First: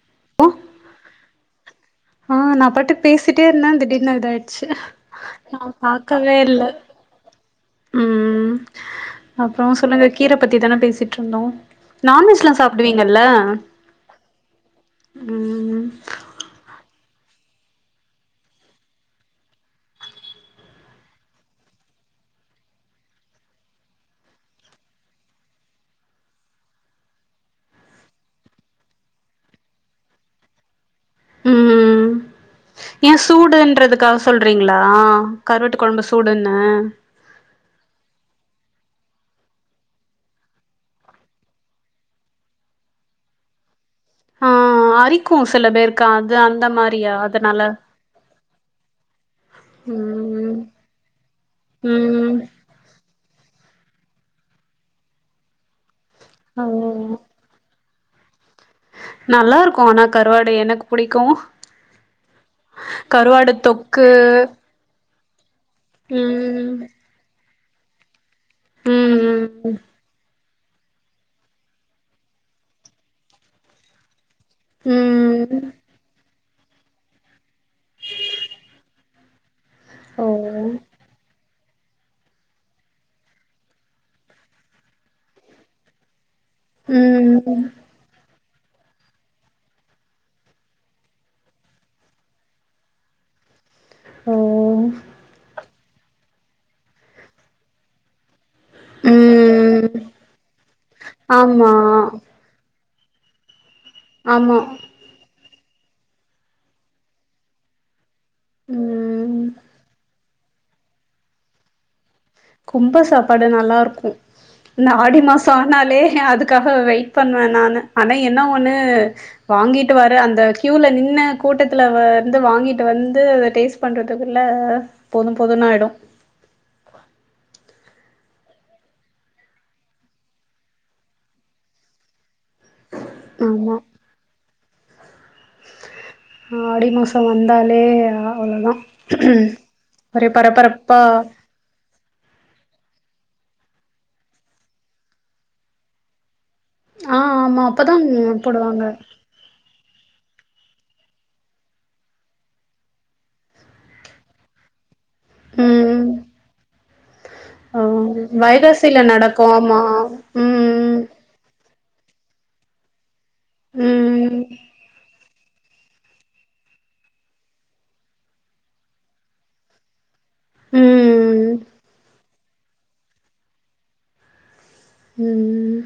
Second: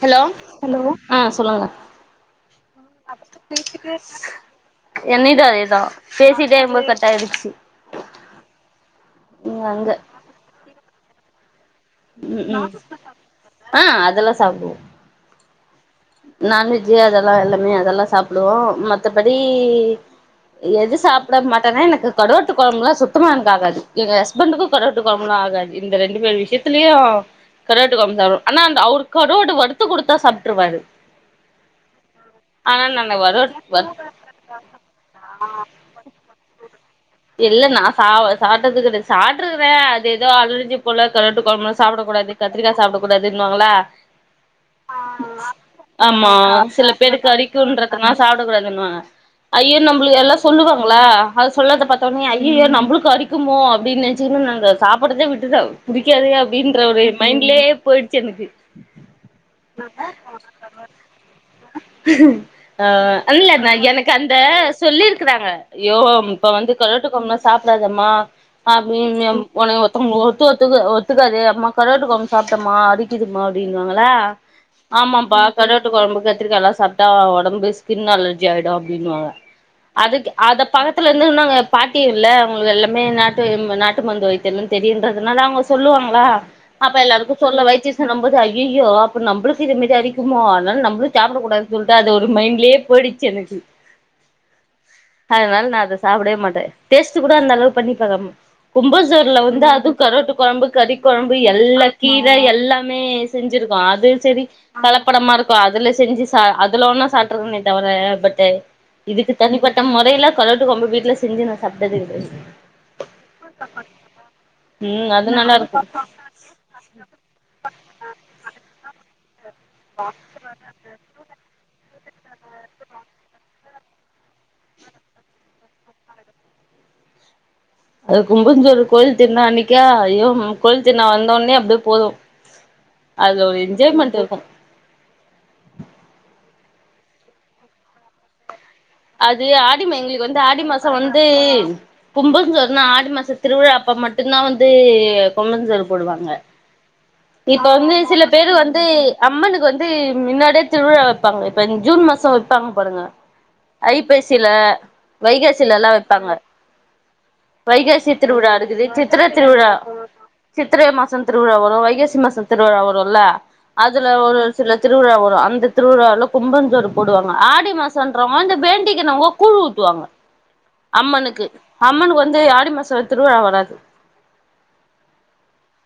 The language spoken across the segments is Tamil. ஹலோ ஓ ஹலோ ஆ சொல்லுங்க ஆ நா பாட்டு பேசிட்டே இருந்தே திடின் இத ஆயிடுச்சு என்னிது அதேதான் பேசிட்டே இருக்கும்போது கட் ஆகிடுச்சு ம் அப்புறம் அங்க சொல்லுங்க கீர பத்தி தானே பேசிட்டு இருந்தோம் ம் நான்வெஜ்ல்லா ம் சாப்பிடுவீங்கல்ல ஆ அதெல்லா ம் நண்வெஜ் அதெல்லா எல்லாமே அதெல்லா சாப்பிடுவோ மத்தபடி எது சாப்பிட மாட்டேன்னா எனக்கு கடுவாட்டு குழம்புல்லா சுத்தமா எனக்கு ஆகாது எங்க ஹஸ் ஸ்பண்டுக்கு கருவாட்டு குழம்புன்னா ஆகாது இந்த ரெண்டு பேர் விஷயத்தலயும் கருவாட்டுகுழம் சாப்ட ஆனா அந்த அவரு கருவாடு வருத்து குடுத்தா சாப்புட்டுருவாரு ம் ஏ நானு வரு வறு சூடுன்றதுக்கா சொல்றீங்களா கருவாட்டு குழம்பு சூடுன்னு இல்ல நா ச சாப்டாது கிடைய சாப்பிட்டுகுறேன் வே அது ஏதோ அலர்ஜி போல கருவாட்டு குழம்பு சாப்பிட கூடாது கத்திரிக்க சாப்படக் கூடாதுன்னுவாங்களா ஆ அரிக்கு சில பேருக்கு ஆமா அது அந்த சில மாரியா பேருக்கு அதனால அரிக்குன்றதனலா சாப்டகூடாதுன்னுவாங்க ஐயோ நம்மளுக்கு எல்லா ம் சொல்லுவாங்களா அது சொல்லறதே பாத்தே உடனே ம் ஐயோ ஐயோ நம்மளுக்கு அரிக்குமோ அப்பிடின் நேனேச்சக்கன்னனு நாங்கே சாப்பிடிரதே விட்டுடோம் புடிக்காது ஓ அப்பிடின்ற ஒரு மைண்ட்லயே போயிடுச்சு எனக்கு நல்லா இருக்கும் ஆனா கருவாடு எனக்கு புடிக்கும் ஆ இல்லே தொக்கு எனக்கு அந்த சொல்லிருக்கறாங்கே ஐயோ ம் இப்ப வந்து ம் கருவாட்டு கொழம்பெல்லா சாப்பிடாதம்மா ஆ [unintelligible] ம் ங்க ஒத்து ஒத்துக்கு ஒத்துக்காது அம்மா கரோட்டு கொழும்பு சாப்டமா அரிக்குதுமா அப்படின்னுவாங்கள ம் ஆமாப்பா கருவாட்டு குழம்பு கத்திரிக்காலா சாப்பிட்டா உடம்பு ஸ்கின்னு அலர்ஜி ஆயிடும் அப்பிடின்னுவாங்க அதுக்கு அத ம் பக்கத்துலே இருந்திருந்தாங்கே பாட்டி ஊர்ல அவுங்களுக்கு எல்லாமே நாட்டும் நாட்டு மருந்து வைத்தியம்லா தெரியுன்றதுனாலே அவங்க சொல்லுவாங்களா அப்ப எல்லாருக்கு சொல்ல ம் வைத்திஸ் து நம்மது ஐய்யய்யோ அப்ப நம்ளுக்கு இது மாரி அறிக்குமோ ஆதனால நம்பலு சாப்டக்கூடாது சொல்ட்டு அது ஒரு மைண்ட்லே பொயிடிச் எனக்கு அதனால நா அதே சாப்டவே மாட்டே டேஸ்ட் குட அந்த அளவு பண்ணிப்பாக்க பொங்கசோர்ல வந்து அது ம் கருவாட்டு கொழம்பு கறி கொழம்பு ஆமா எல்லா கீர எல்லா மே செஞ்சிருக்கோ அது செரி ஆமா கல ப்படமா இருக்கு அதுல செஞ்சி சா அதுல வேனா சாப்ட்ருக்கனே தவரே பட் டு இதுக்கு ம் தனிப்பட்ட மொறைல கருவாட்டு கொழம்பு வீட்ல செஞ்சி நா சாப்ட்டதே கெடையாது கும்ப சாப்பாடு நல்லாருக்கு இந்த ம் ஆடி அது மாசோ நல்லா ஆனாலே இருக்கு அதுக்காக வெய் பண்ணுவே நானு ஆனா என்ன ஒண்ணு வாங்கிட்டு வர அந்த கியூல நின்ன கூட்டத் துல வந்து வாங்கிட்டு வந்து டேஸ்ட் பண்றதுக்குள்ள போது போதுன் ஆயிடு அது கும்பஞ்சோறு கோயில் திருனா அன்னிக்கா ஐயோ கோயில் திருவிழா வந்தோனே அப்பிடியே போது அதுல ஒரு ஆமா என்ஜாய்மெண்டு இருக்கும் ஆடிமாச வந்தாலே அவ்ள தா அது ஆடி ம எங்களுக்கு வந்து ஆடி மாச வந்து புங்கஞ்சோறுனா ஆடி மாச திருவிழா அப்பா மட்டும்தா வந்து பொங்கச்சோறு போடுவாங்க ஆ ஆமா இப்ப அப்பதா வந்து சில பேரு வந்து போடுவாங்க அம்மனுக்கு வந்து மின்னாடியே திருவிழா வெப்பாங்க இப்ப ஜூன் மாச வெப்பாங்க பாருங்க ஐப்பசில வைகாசிலலா ம் வப்பாங்க ஆ வைகாசி திருவிழா இருக்குது வைகாசில சித்ர நடக்கு திருவிழா ஆமா சித்ர ம் மாச திருவ்ழா வரு வைகாசி மாச திருவ்ழா வரு இல்ல அதுல ம் ஒரு சில திருவிழா வரு அந்த திருவ்ழால கும்பஞ்சோறு போடுவாங்க ஆடி மாசன்றவங்க இந்த வேண்டிக்கினவங்க கூழ் ஊத்துவாங்க அம்மனுக்கு ம் அம்மனுக்கு வந்து ஆடி மாச திருவிழா வராது ம் ம்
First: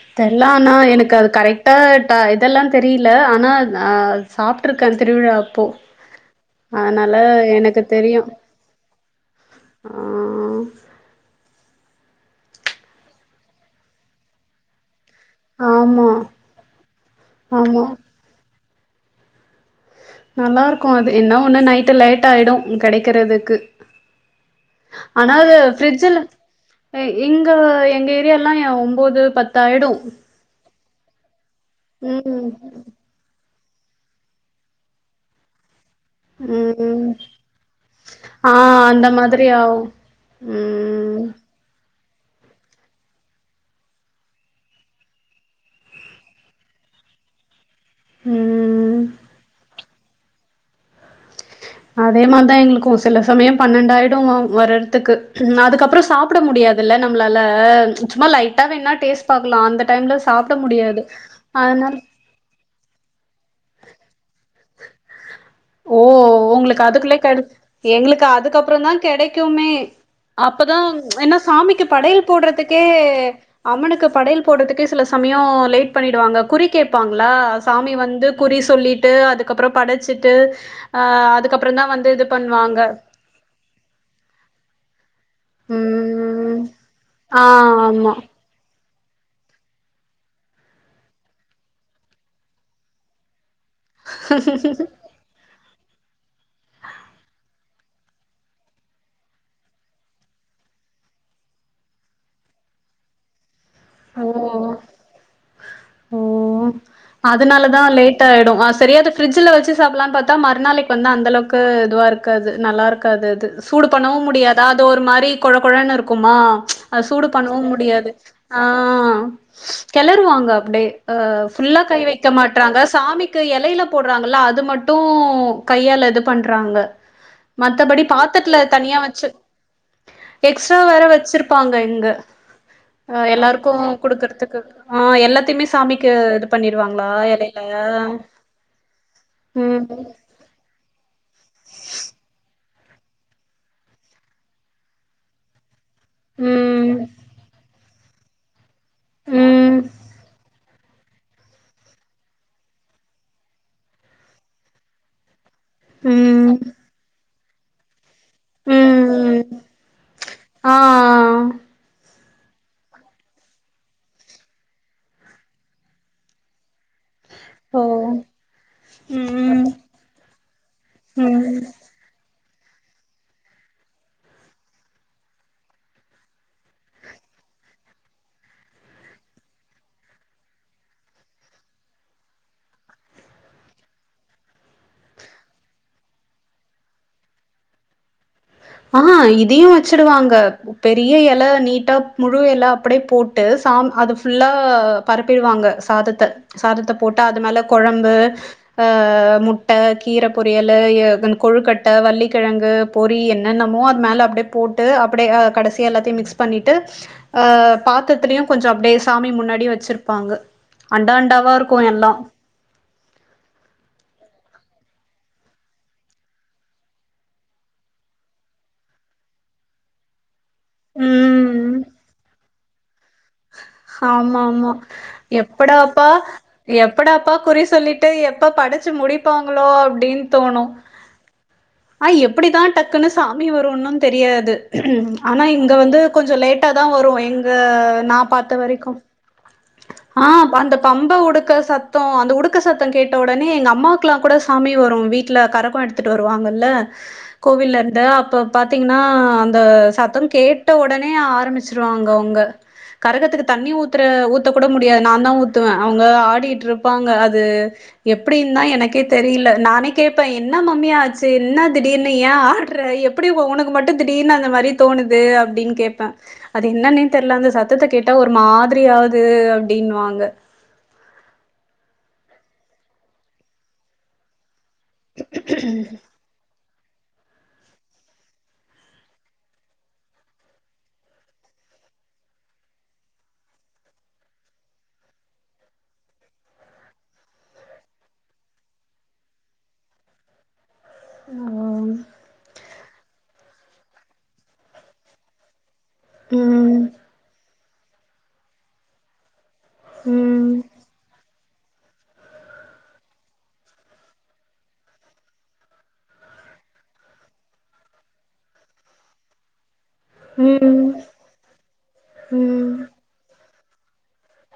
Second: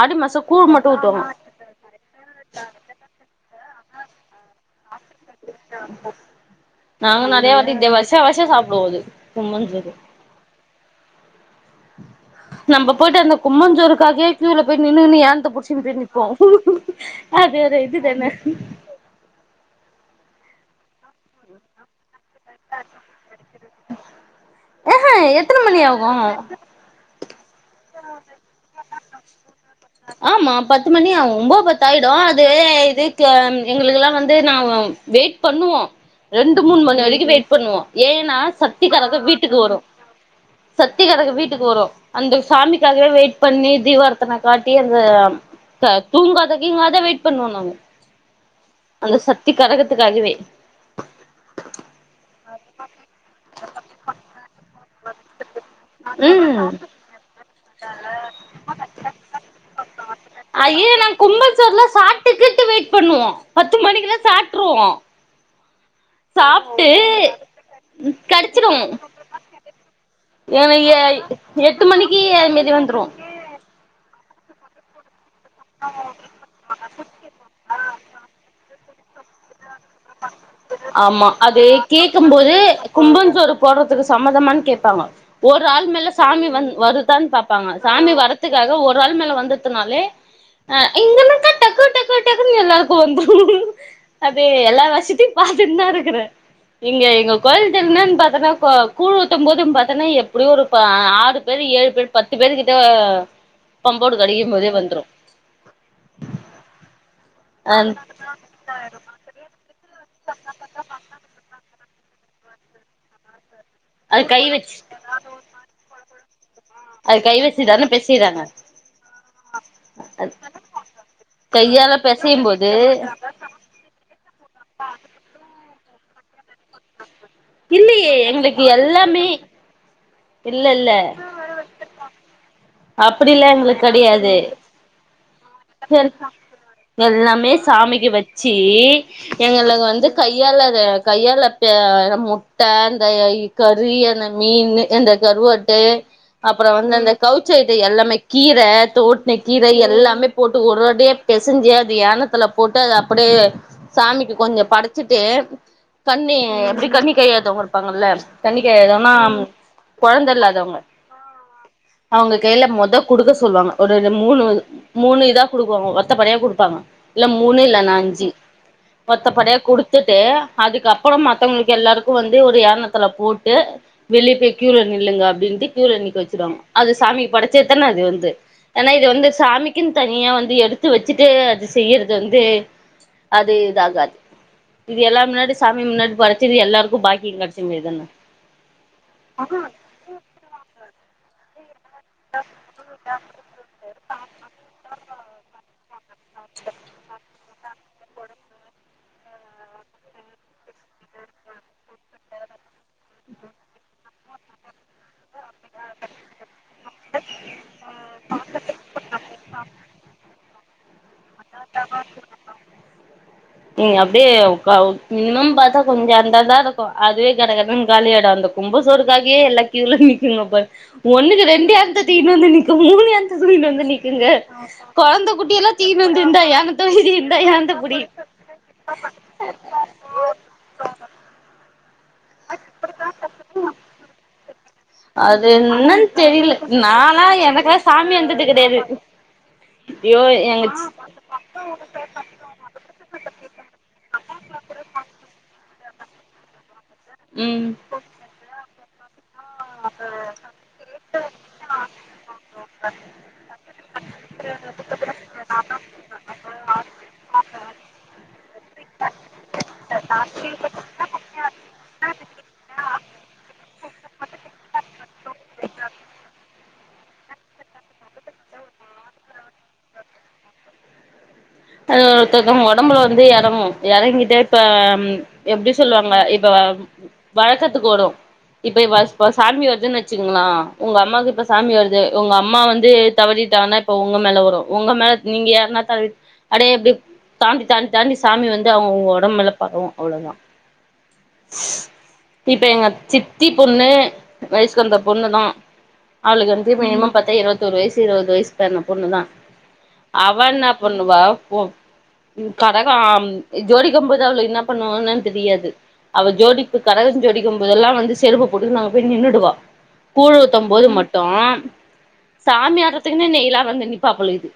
ஆடி மாசோ தெர்ல கூழ் ஆனா மட்டு எனக்கு ஊத்துவாங்க அது கரெட் டா ட இதுலா தெரில ஆனா ஆ சாப்ட்ருக்கே திருவிழா அப்போ அதனால நாங்க நெறையா வாட்டி எனக்கு இத வர்ஷா தெரியு வர்ஷா சாப்டுவோ அது கும்பஞ்சோறு ஆ நம்ப பொயிட்டு அந்த கும்பஞ்சோறுகாகயே க்யூல போய் நின்னு [unintelligible] த புடிச்சிகிட்டே ஆமா நிப்போ அதேதா ஆமா இதுதானே நல்லா இருக்கு அது என்ன ஒன்னு நைட்டு லேட் ஆகிடு கெடைக்கரதுக்கு ஆஹா ஆனா அது எத்தன மணி ஆகு ஃப்ரிட்ஜில ஏய் எங்க எங்க ஏரியாலலா ஏ ஒம்போது பத்தாய்டு ஆமா பத்து மணி ஆவு ஒம்பத் பத்தாயிடு அது ம். இது க்கு எங்ளுக்குலா வந்து நா வெயிட் பண்ணுவோ ரெண்டு மூணு மணி ம். வரைக்கு வெயிட் பண்ணுவோ ஏனா ஆ அந்த சக்திக்கரக மாதிரி வீட்டுக்கு வரு ஆவும். சத்தி ம். கரக வீட்டுக்கு வரு அந்த சாமிக்காகவே வெயிட் பண்ணி தீவார்த்தன காட்டி அந்த த தூங்காத கீங்காத வெயிட் பண்ணுவோ நாங்க ம் அந்த சக்திகரகத்துக்காகவே அதே மார்தா எங்ளுக்கு சில சமயம் பன்னெண்டாயிடு வ வறதுக்கு அதுக்கப்றோ சாப்ட ம் முடியாதில்ல நம் ளால சும்மா லைட்டா வேனா டேஸ்ட் பாக்லா அந்த டைம்ல சாப்புட ஐய முடியாது நாங்க கும்பல் சோறுலா அதனால [unintelligible] வெயிட் பண்ணுவோ பத்து மணிக்லா சாப்ட்ருவோ ஓ ஒங்ளுக்கு சாப்ட்டு அதுக்குள்ள கெட எங்களுக்கு கடிச்சிடு அதுக்கப்றோ தா கெடைக்குமே ஏன அப்பதா எ ஏனா எட்டு சாமிக்கு மணிக்கு படையல் அது மாரி போட்றதுக்கே வந்துரு அம்மனுக்கு படையல் போடுறதுக்கே சில சமயோம் லேட் பண்ணிடுவாங்க குறி கேபாங்களா சாமி வந்து குறி சொல்லிட்டு அதுக் கப்புறோ படச்சிட்டு ஆ ஆமா அது அதுக்கப்புறம் தா வந்து இது கேக்கும் போது பண்ணுவாங்க கும்பஞ்சோறு போடுறதுக்கு சம்மதமான் கேப்பாங்க ஒரு ஆள் மேல சாமி வ ம் வருதான் ஆ பாப்பாங்க சாமி ஆமா வரத் த்துக்காக ஒரு ஆள் மேல வந்தத்துனாலே அ இங்கன்ன டக்கு டக்கு டக்குன் எல்லாருக்கு வந்துரு அது எல்லா வசத்தயு பார்த்துன் நாருக்கற இங்க எங்க கோயில் திருன்னு பாத்ன்னா க கூழ் ஊத்தும் போதுன் பாத்தன்னா எப்டியு ஒரு ப ஆறு வெறு ஏழு பேர் பத்து பேரு கிட்ட உ தம்போடு கடிகும்போதே வந்துரு ஓ அ அதனாலதா லேட் ஆயிடும் ஆ செரியாது ஃப்ரிஜில வச்சு சாப்பலான் பாத்தா மறுநாளைக்கு வந்து அந்தளவுக்கு இதுவாருக்காது நல்லா இருக்காது அது சூடு பண்ணவு அது கை முடியாதா வச்சு அது ஒரு மாரி கொழ கொழனு இருக்குமா அ அது சூடு கை பண்ணவு வச்சுதானே முடியாது பெசைறாங்க ஆ கெளறுவாங்க அப்டே அ ஃபுல்லா கையால கை வைக்க பெசையும் போது மாட்றாங்க சாமி கு எலையில போட்றாங்கள அது மட்டு கையால இது பண்றாங்க மத்தப்படி இல்லையே பாத்தர்த்துல எங்களுக்கு தனியா வச்சு எல்லாமே இல்ல எக்ஸ்ட்ரா இல்ல வேற வச்சருப் ப்பாங்க இங்க அ அப்படிலா எல்லாருக்கும் எங்களுக்கு கெடையாது குடுக்கறதுக்கு ஆ எல்லாத் சாமிக்கு இது பண்ணிருவாங்களா எல்லாமே எலைல சாமிக்கு வச்சு ம் எங்களுக்கு வந்து கையால த கையால ப முட்ட அந்த கறி அந்த மீன் அந்த கருவாட்டே அப்ற வந்து ம் அந்த கவுச்சைட்டு எல்லாமே கீர தோட்ன கீர ம் எல்லாமே போட் ஒரு அடியா பெசைஞ்சு அது யானத்துல போட்டு அது அப்படியே சாமிக்கு கொஞ்ச படைச்சிட்டு கண்ணி ம் எப்டி கண்ணி கையாதவங்க இருப்பாங்கல்ல கண்ணிக் கையாதன்னா ம் கொழந்த ஆ இல்லாதவங்க அவங்க கையில மொத குடுக்க சொல்லுவாங்க ஒரு மூணுது மூணு இதா குடுக்குவாங்க ஒத்த படயா குடுப்பாங்க இல்ல மூணு இல்ல ஓ நஞ்சு பத்தப்படயா ம் குடுத்துட்டு அதுக்கப்புறம் ம் மத்தவங்களுக் எல்லாருக்கு வந்து ஒரு யாணத்துல போட்டு வெளியே போய் கியூல நில்லுங்க அப்டின்ட்டு கியூல நினிக்க வச்சுருவாங்க அது சாமிக்கு படைச்சே தான அது வந்து ஆனா இது வந்து சாமிக்குன் தனியா வந்து எடுத்து வச்சுட்டு அது செய்யறது வந்து அது இதாகாது இது எல்லா முன்னாடி சாமி முன்னாடி பறச்சு இது எல்லாருக்கு பாக்கிம் கெடச்ச மாரிதன்ன ஆ இதயு வச்சுடுவாங்க பெரிய எல நீ ட்டா முழு எல அப்டியே போட்டு சாம் அது பஃபுல்லா பரப்பிடுவாங்க சாதத் த சாதத்த போட்டு அது மேல கொழம்பு அ முட்ட கீர பொரியலு கொழுக்கட்ட வள்ளிக்கிழங்கு பொறியென் என்னமோ அது மேல அப்டியே போட்டு அப்டிய கடைசி எல்லாத்தயு மிக்ஸ் பண்ணிட்டு அ பாத்தர்துலயு கொஞ்ச அப்டியே சாமி முன்னாடி வச்சிருப்பாங்க அண்டா அண்டாவா இருக்கு எல்லா நீங்க அப்டியே க மினிமம் பாத்தா கொஞ்ச அந்த தா இருக்கு அதுவே கடகடன் காலியாயிடும் பொங்க சோறுக்காக யே எல்லா கியுல நிக்குங்க போல ஒன்னுக்கு ரெண்டு ம். யானத்த தூக்கிட்டு வந்து நிக்கு மூணு யானத்த ஆமா ஆமா குட்டி எல்லா தூக்கினு எப்படாப்பா வந்து இந்தா ஏனத்த புடி எப்படப்பா இந்தா குறி ஏனத்த புடி சொல்லிட்டு எப்ப படிச்சு முடிப்பாங்களோ அப்டின் தோணும் ஆ எப்படிதா டக்குனு சாமி வரும்னு தெரியாது ஆனா அது இங்க வந்து என்னன்னு கொஞ்சோ தெரில லேட்டா தா வரும் நாலா எங்க எனக்கா சாமி நா வந்தது பாத்த கெடையாது வரைக்கு ஐயோ ஆ எங்க அந்த பம் ரொம்ப உடுக்க சத்தோ அந்த உடுக்க சத்தோ கேட்ட உடனே எங்க அம்மாக்கல்லா கூட சாமி வரு வீட்டுல கரகோ எடுத்து எடுத்துட்டு வருவாங்கல்ல ம் கோவில்ருந்து அப்ப பாத்தீங்கன்னா அந்த சத்தம் கே ட்ட ஒடனே ஆரம்பிச்சிருவாங்க அவுங்க கரகத்துக்கு தண்ணி ஊத்துற ஊத்த கூட முடியாது நாந்தா ஊத்துவே அவங்க ஆடிட்டு இருப்பாங்க அது எப்டிந்தா எனக்கே தெரியல நானே கேப்பே என்ன மம்மி ஆச்சு என்ன திடீர்னு ஏன் ஆடுற எப் ப்படி ஒ உனக்கு மட்டும் திடீர்னு அந்த மாதிரி தோணுது அப்டின்னு கேப்பே அது என்னனு தெரியில அந்த சத் சத்தத்த கேட்டா ஒரு மாதிரியாவுது அப்படின்வாங்க அத் ஒருத்தவுங்க ஒடம்புல வந்து எறங்கு எறங்கிட்டே இப்ப ம் எப்டி சொல்லுவாங்க இப்ப வழக்கத்துக்கு வரு இப்ப வஸ் வஸ் சாமி வருதுன்னு வச்சுக்கோங்குளா உங்க அம்மாவுக்கு இப்ப சாமி வருது உங்க அம்மா வந்து தவறிட்டாங்கன்னா இப்ப உங்க மேல வரு உங்க மேல நீங்க யாருனா தவி அடே எப்டி தாண்டி தாண்டி தாண்டி சாமி வந்து அவங்க உங்க ஒடம்புல பரவும் அவ்வளோதா ம் இப்ப எங்க சித்தி பொண்ணு வயசுகந்த பொண்ணுதா அவளுக்கு வந்து ம் மினிமம் பாத்தா இருபத்தோரு வயசு இருபது வயசு பொண்ணு தான் அவ ம் என்ன பொண்ணுவா போ கரகோ ஜோடிக்கும் போது அவளுக்கு என்னா பண்ணுவாங்கனா தெரியாது அவ ஜோடிப்பு கரகம் ஜோடிக்கும் போதெல்லா வந்து செருப்ப போட்டு நாங்க போய் நின்னுடுவோ கூழு ம் ஊத்தும் போது ம் மட்டு ம் சாமி ம் ஆடுறதுக்குன்னே நெய்லா வந்து நிப்பா போல்ருக்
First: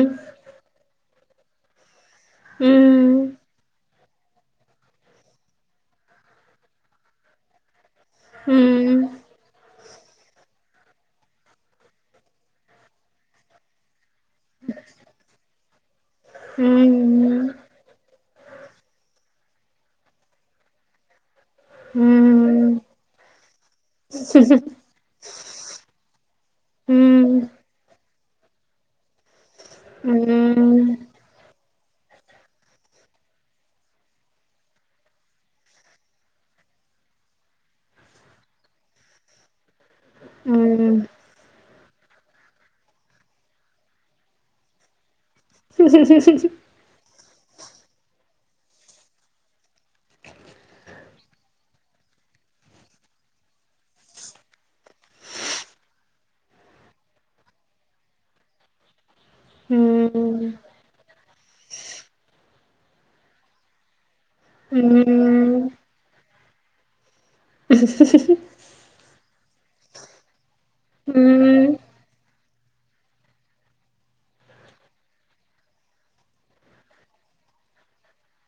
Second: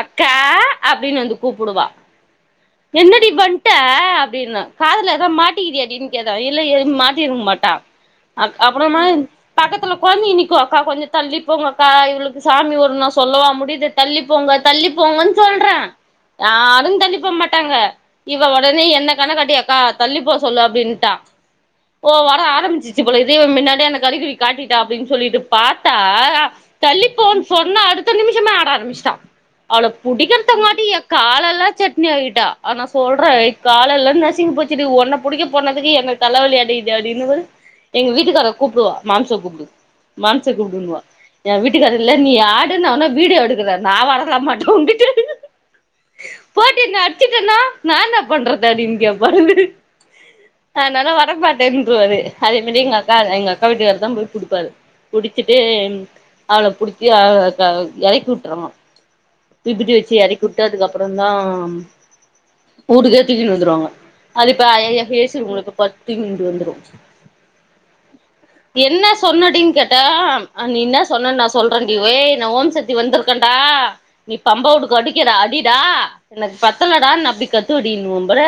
அக்கா அப்டின்னு வந்து கூப்புடுவா ம் என்னடி ம் வன்ட்ட அப்டின் காதுல ஏதோ மாட்டிக்கிறியாடி டின்னு கேட்டா இல்லையே எதும் மாட்டிருக்க மாட்டா அ அப்புறமா ம் பக்கத்துல கொழந்தைகள் நிக்கும் அக்கா கொஞ்சோ தள்ளிப்போங்க கா இவளுக்கு சாமி வருன்னா சொல்லவா முடியுது தள்ளிப்போங்க தள்ளிப்போங்க சொல்றே யாரும் தள்ளிப்போ மாட்டாங்க இவ ஒடனே என்ன கண்ணு காட்டி யக்கா தள்ளி போ சொல்லு அப்டின்னுட்டா ஓ வர ஆரம்பிச்சு போல இதே முன்னாடி‌ அந்த கருகுறிவி காட்டிட்டா அப்‌டின்னு சொல்லிட்டு பாத்தா தள்ளி போ சொன்ன அடுத்த நிமிஷமே ஆட ஆரம்பிச்சுட்டா முடிக்றத்தங்காட்டி ம் கால எல்லா சட்னி ஆக்கிட்டா ஆனா சொல்றே கால லெல்லாம் நசிங்கி போச்சுடி உன்ன பிடிக்க போனதுக்கு எனக் தலவலியாடி இது அப்டின் போது எங்க வீட்டுக்கார மாம்ச கூப்புடு மாம்ஸ கூப்பிடனுவா ம் என் வீட்டுக்காரு இல்ல நீ ஆடு நா வேணும்னா வீடியோ எடுக்குறே நான் ல வர மாட்டே நீ பாட்டு அட்ச்சுட்டேன்னா நா என்ன பண்றது அப்டினு கேப்பாரு அத்னால வர மாட்டேன்னுடுவாரு அதே மாதிரி எங்க அக்கா எங்க அக்கா வீட்டுக்கார் தான் போய் குடுப்பாரு குடிச்சிட்டு அவள புடிச்சி அவ இறக்கி வுட்டுரணு தீப்பெட்டி வெச்சு இறக்கிவுட்டு அதுக்கப்புறமா தா வூட்டுக்கே தூக்கினு வந்துருவாங்க அது இப்ப ம் ஐய்யாயா ஏ சி ரூம்ல ம் போய் படுத் தூங்கிண்டு வந்துரு என்ன சொன்னடினு கேட்டா நீ என்னா சொன்னன்னு நா சொல்றேன்டி ஏ நா ஓம் சக்தி வந்திருக்கேண்டா நீ பம்ப வுடுக்கு அடிக்கிற அடிடா எனக்கு பத்தலடானு நா அப்டி கத்துவடினுவாம் பாரு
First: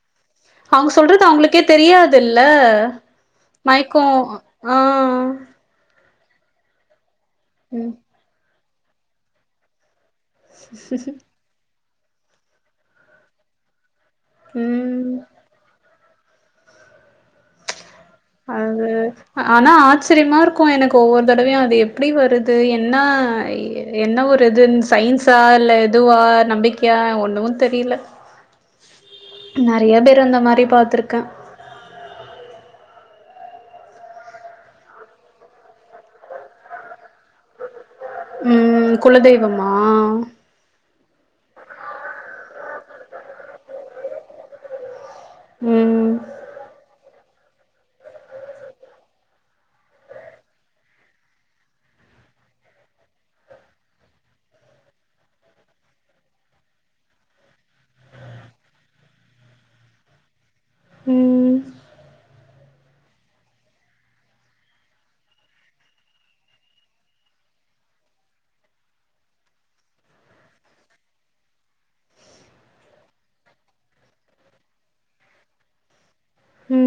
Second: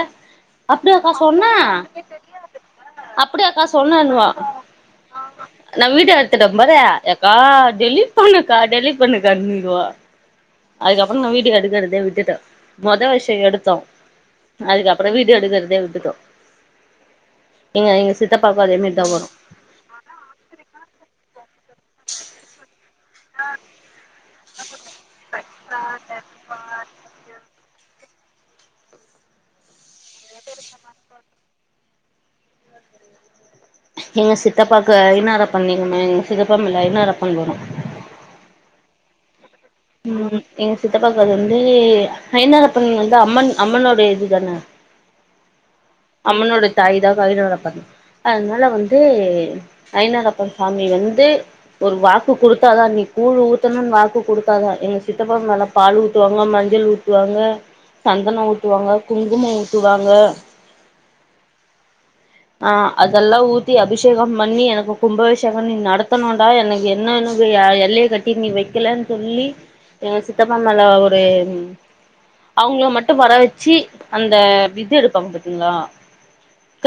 அவங்க அப்டியாக்கா சொல்றது சொன்னா அவங்களுக்கே தெரியாதுல்ல அப்டியாக்கா மயக்கோ சொன்னான்னுவா ஆ நா வீடியோ எடுத்துட்டே பாரு எக்கா டெலி்ட் பண்ணுக்கா டெலிட் பண்ணுக்கா அப்டினுவா அதுக்கப்புறோ நா வீடியோ எடுக்குறதயே விட்டுட்டே மொத விஷ்யோ எடுத்தோ அதுக்கப்புறோ ம் வீடியோ எடுக்கறதயே விட்டுட்டோ எங்க எங் சித் அது ஆனா ஆச்சிரியமா இருக்கு எனக்கு ஒவ்வொரு தடவயு அது எப் எப்டி வருது என்ன என்ன ஒரு வித் இன் சயின்ஸா இல்ல எதுவா நம்பிக்கையா ஒன்னு தெரியல நறையா பேரு அந்த மாரி பாத்திருக்கே எங்க சித்தப்பாவுக்கு ஐனாரப்பன் எங்க மேல சித்தப்பா மேல ஐனாரப்பன் வரும் ம் குலதெய்வமா ம் எங்க சித்தப்பாக்கு அது வந்து ஐனாரப்பன் வந்து அம்மன் அம்மனோட இதுதான [unintelligible] ம் அம்மனோட தாய் தா கரிவேலனப்பன் அதனால வந்து ஐனாரப்பன் சாமி வந்து ஒரு வாக்கு குடுத்தா தா நீ கூழு ஊத்தணுனு வாக்கு கொடுத் தா தா எங்க சித்தப்பா மேல பாலு ஊத்துவாங்க மஞ்சள் ஊத்துவாங்க சந்தனோ ஊத்துவாங்க குங்குமம் ஊத்துவாங்க ம் ஆ அதெல்லா ஊத்தி அபிஷேகம் பண்ணி எனக்கு கும்பாபிஷேகம் நீ நடத்தணுன்டா எனக் என்ன என்னுடய எல்லைய கட்டி நீ வைக்கல சொல்லி எங்க சித்தப்பா மேல ஒரு அவுங்கள மட்டும் வர வச்சு அந்த விது எடுப்பாங்க பாத்தீங்களா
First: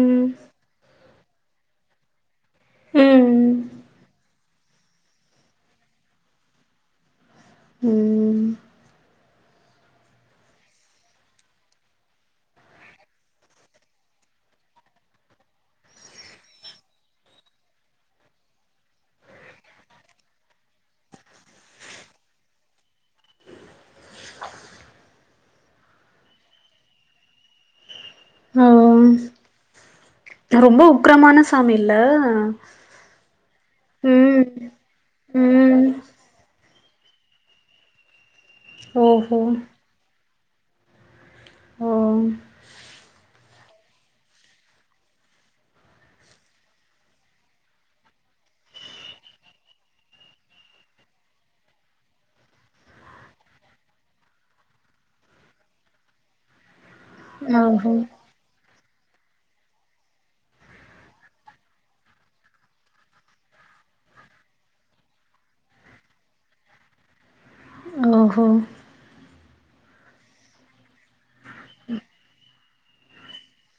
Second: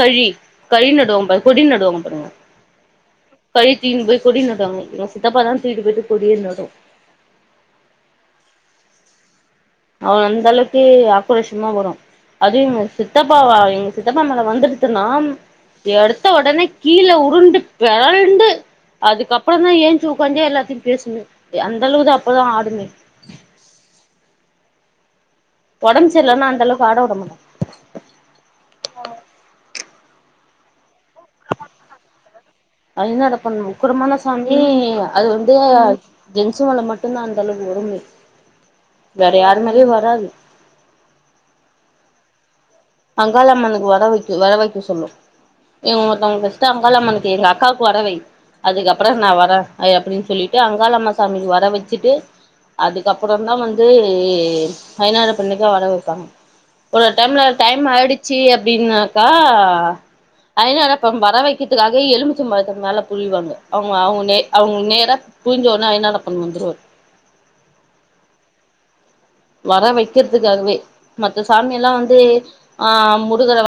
கழி கழி நடுவாங்க பாரு கொடி நடுவாங்க பாருங்க ம் கழி தீந்து போய் கொடி நடுவாங்க எங்க சித்தப்பா தா தூக்கீட்டு போய்ட்டு கொடியே நடு ம் அவர் அந்த அளவுக்கு ஆக்கரோஷமா வரும் அதுவு எங்க சித்தப்பாவ எங்க சித்தப்பா மேல வந்துடுச்சுன்னா எடுத்த உடனே கீழ உருண்டு பெரண்டு அதுக்கப்புறந்தா எய்ஞ்சு ஒக்காந்து எல்லாத்தையு பேசுமே அந்த அளவு தா அப்பவே ஆடுமே ஒடம்பு சர்லேன்னா அந்தளவுக்கு ஆட விடமாட்டோ ம் ரொம்ப உக்கரமான சாமி இல்ல அது என்னடா பண்ணு உக்கரமான ம் சாமி அது வந்து ம் ஜென்ஸு மேல மட்டுந்தா அந்தளவுக்கு வருமே வேற ஓஹோ யாரு மேலயு வராது ம் அங்காளம்மனுக்கு வட வைக்கு வர வைக்க சொல்லு எங் ஒருத்தவுங்களுக்கு ஃபர்ஸ்ட் அங்காள அம்மனுக்கு எங்க அக்காவுக்கு வட வை அதுக்கப்புறோ நா வரேன் அது அப்டினு சொல்லிட்டு அங்காளம்ம சாமிக்கு வட வச்சுட்டு அதுக்கப்புறந்தா வந்து ஐனாரப்பனுக்கே வட வைப்பாங்க ஒரு ஒரு டைம்ல ஓஹோ பிடிச்சு அப்டினாக்கா ஐனாரப்பன வர வைக்கிறதுக்காக எலுமிச்சபழத்த மேல புழிவாங்க அவுங்க அவுங்க நே அவுங்க நேரா புழிஞ்ச ஒடனே ஐனாரப்பன் வந்துருவாரு ஓஹோ வர வைக்கிறதுக்காகவே மத்த சாமி எல்லா வந்து ஆ முருகர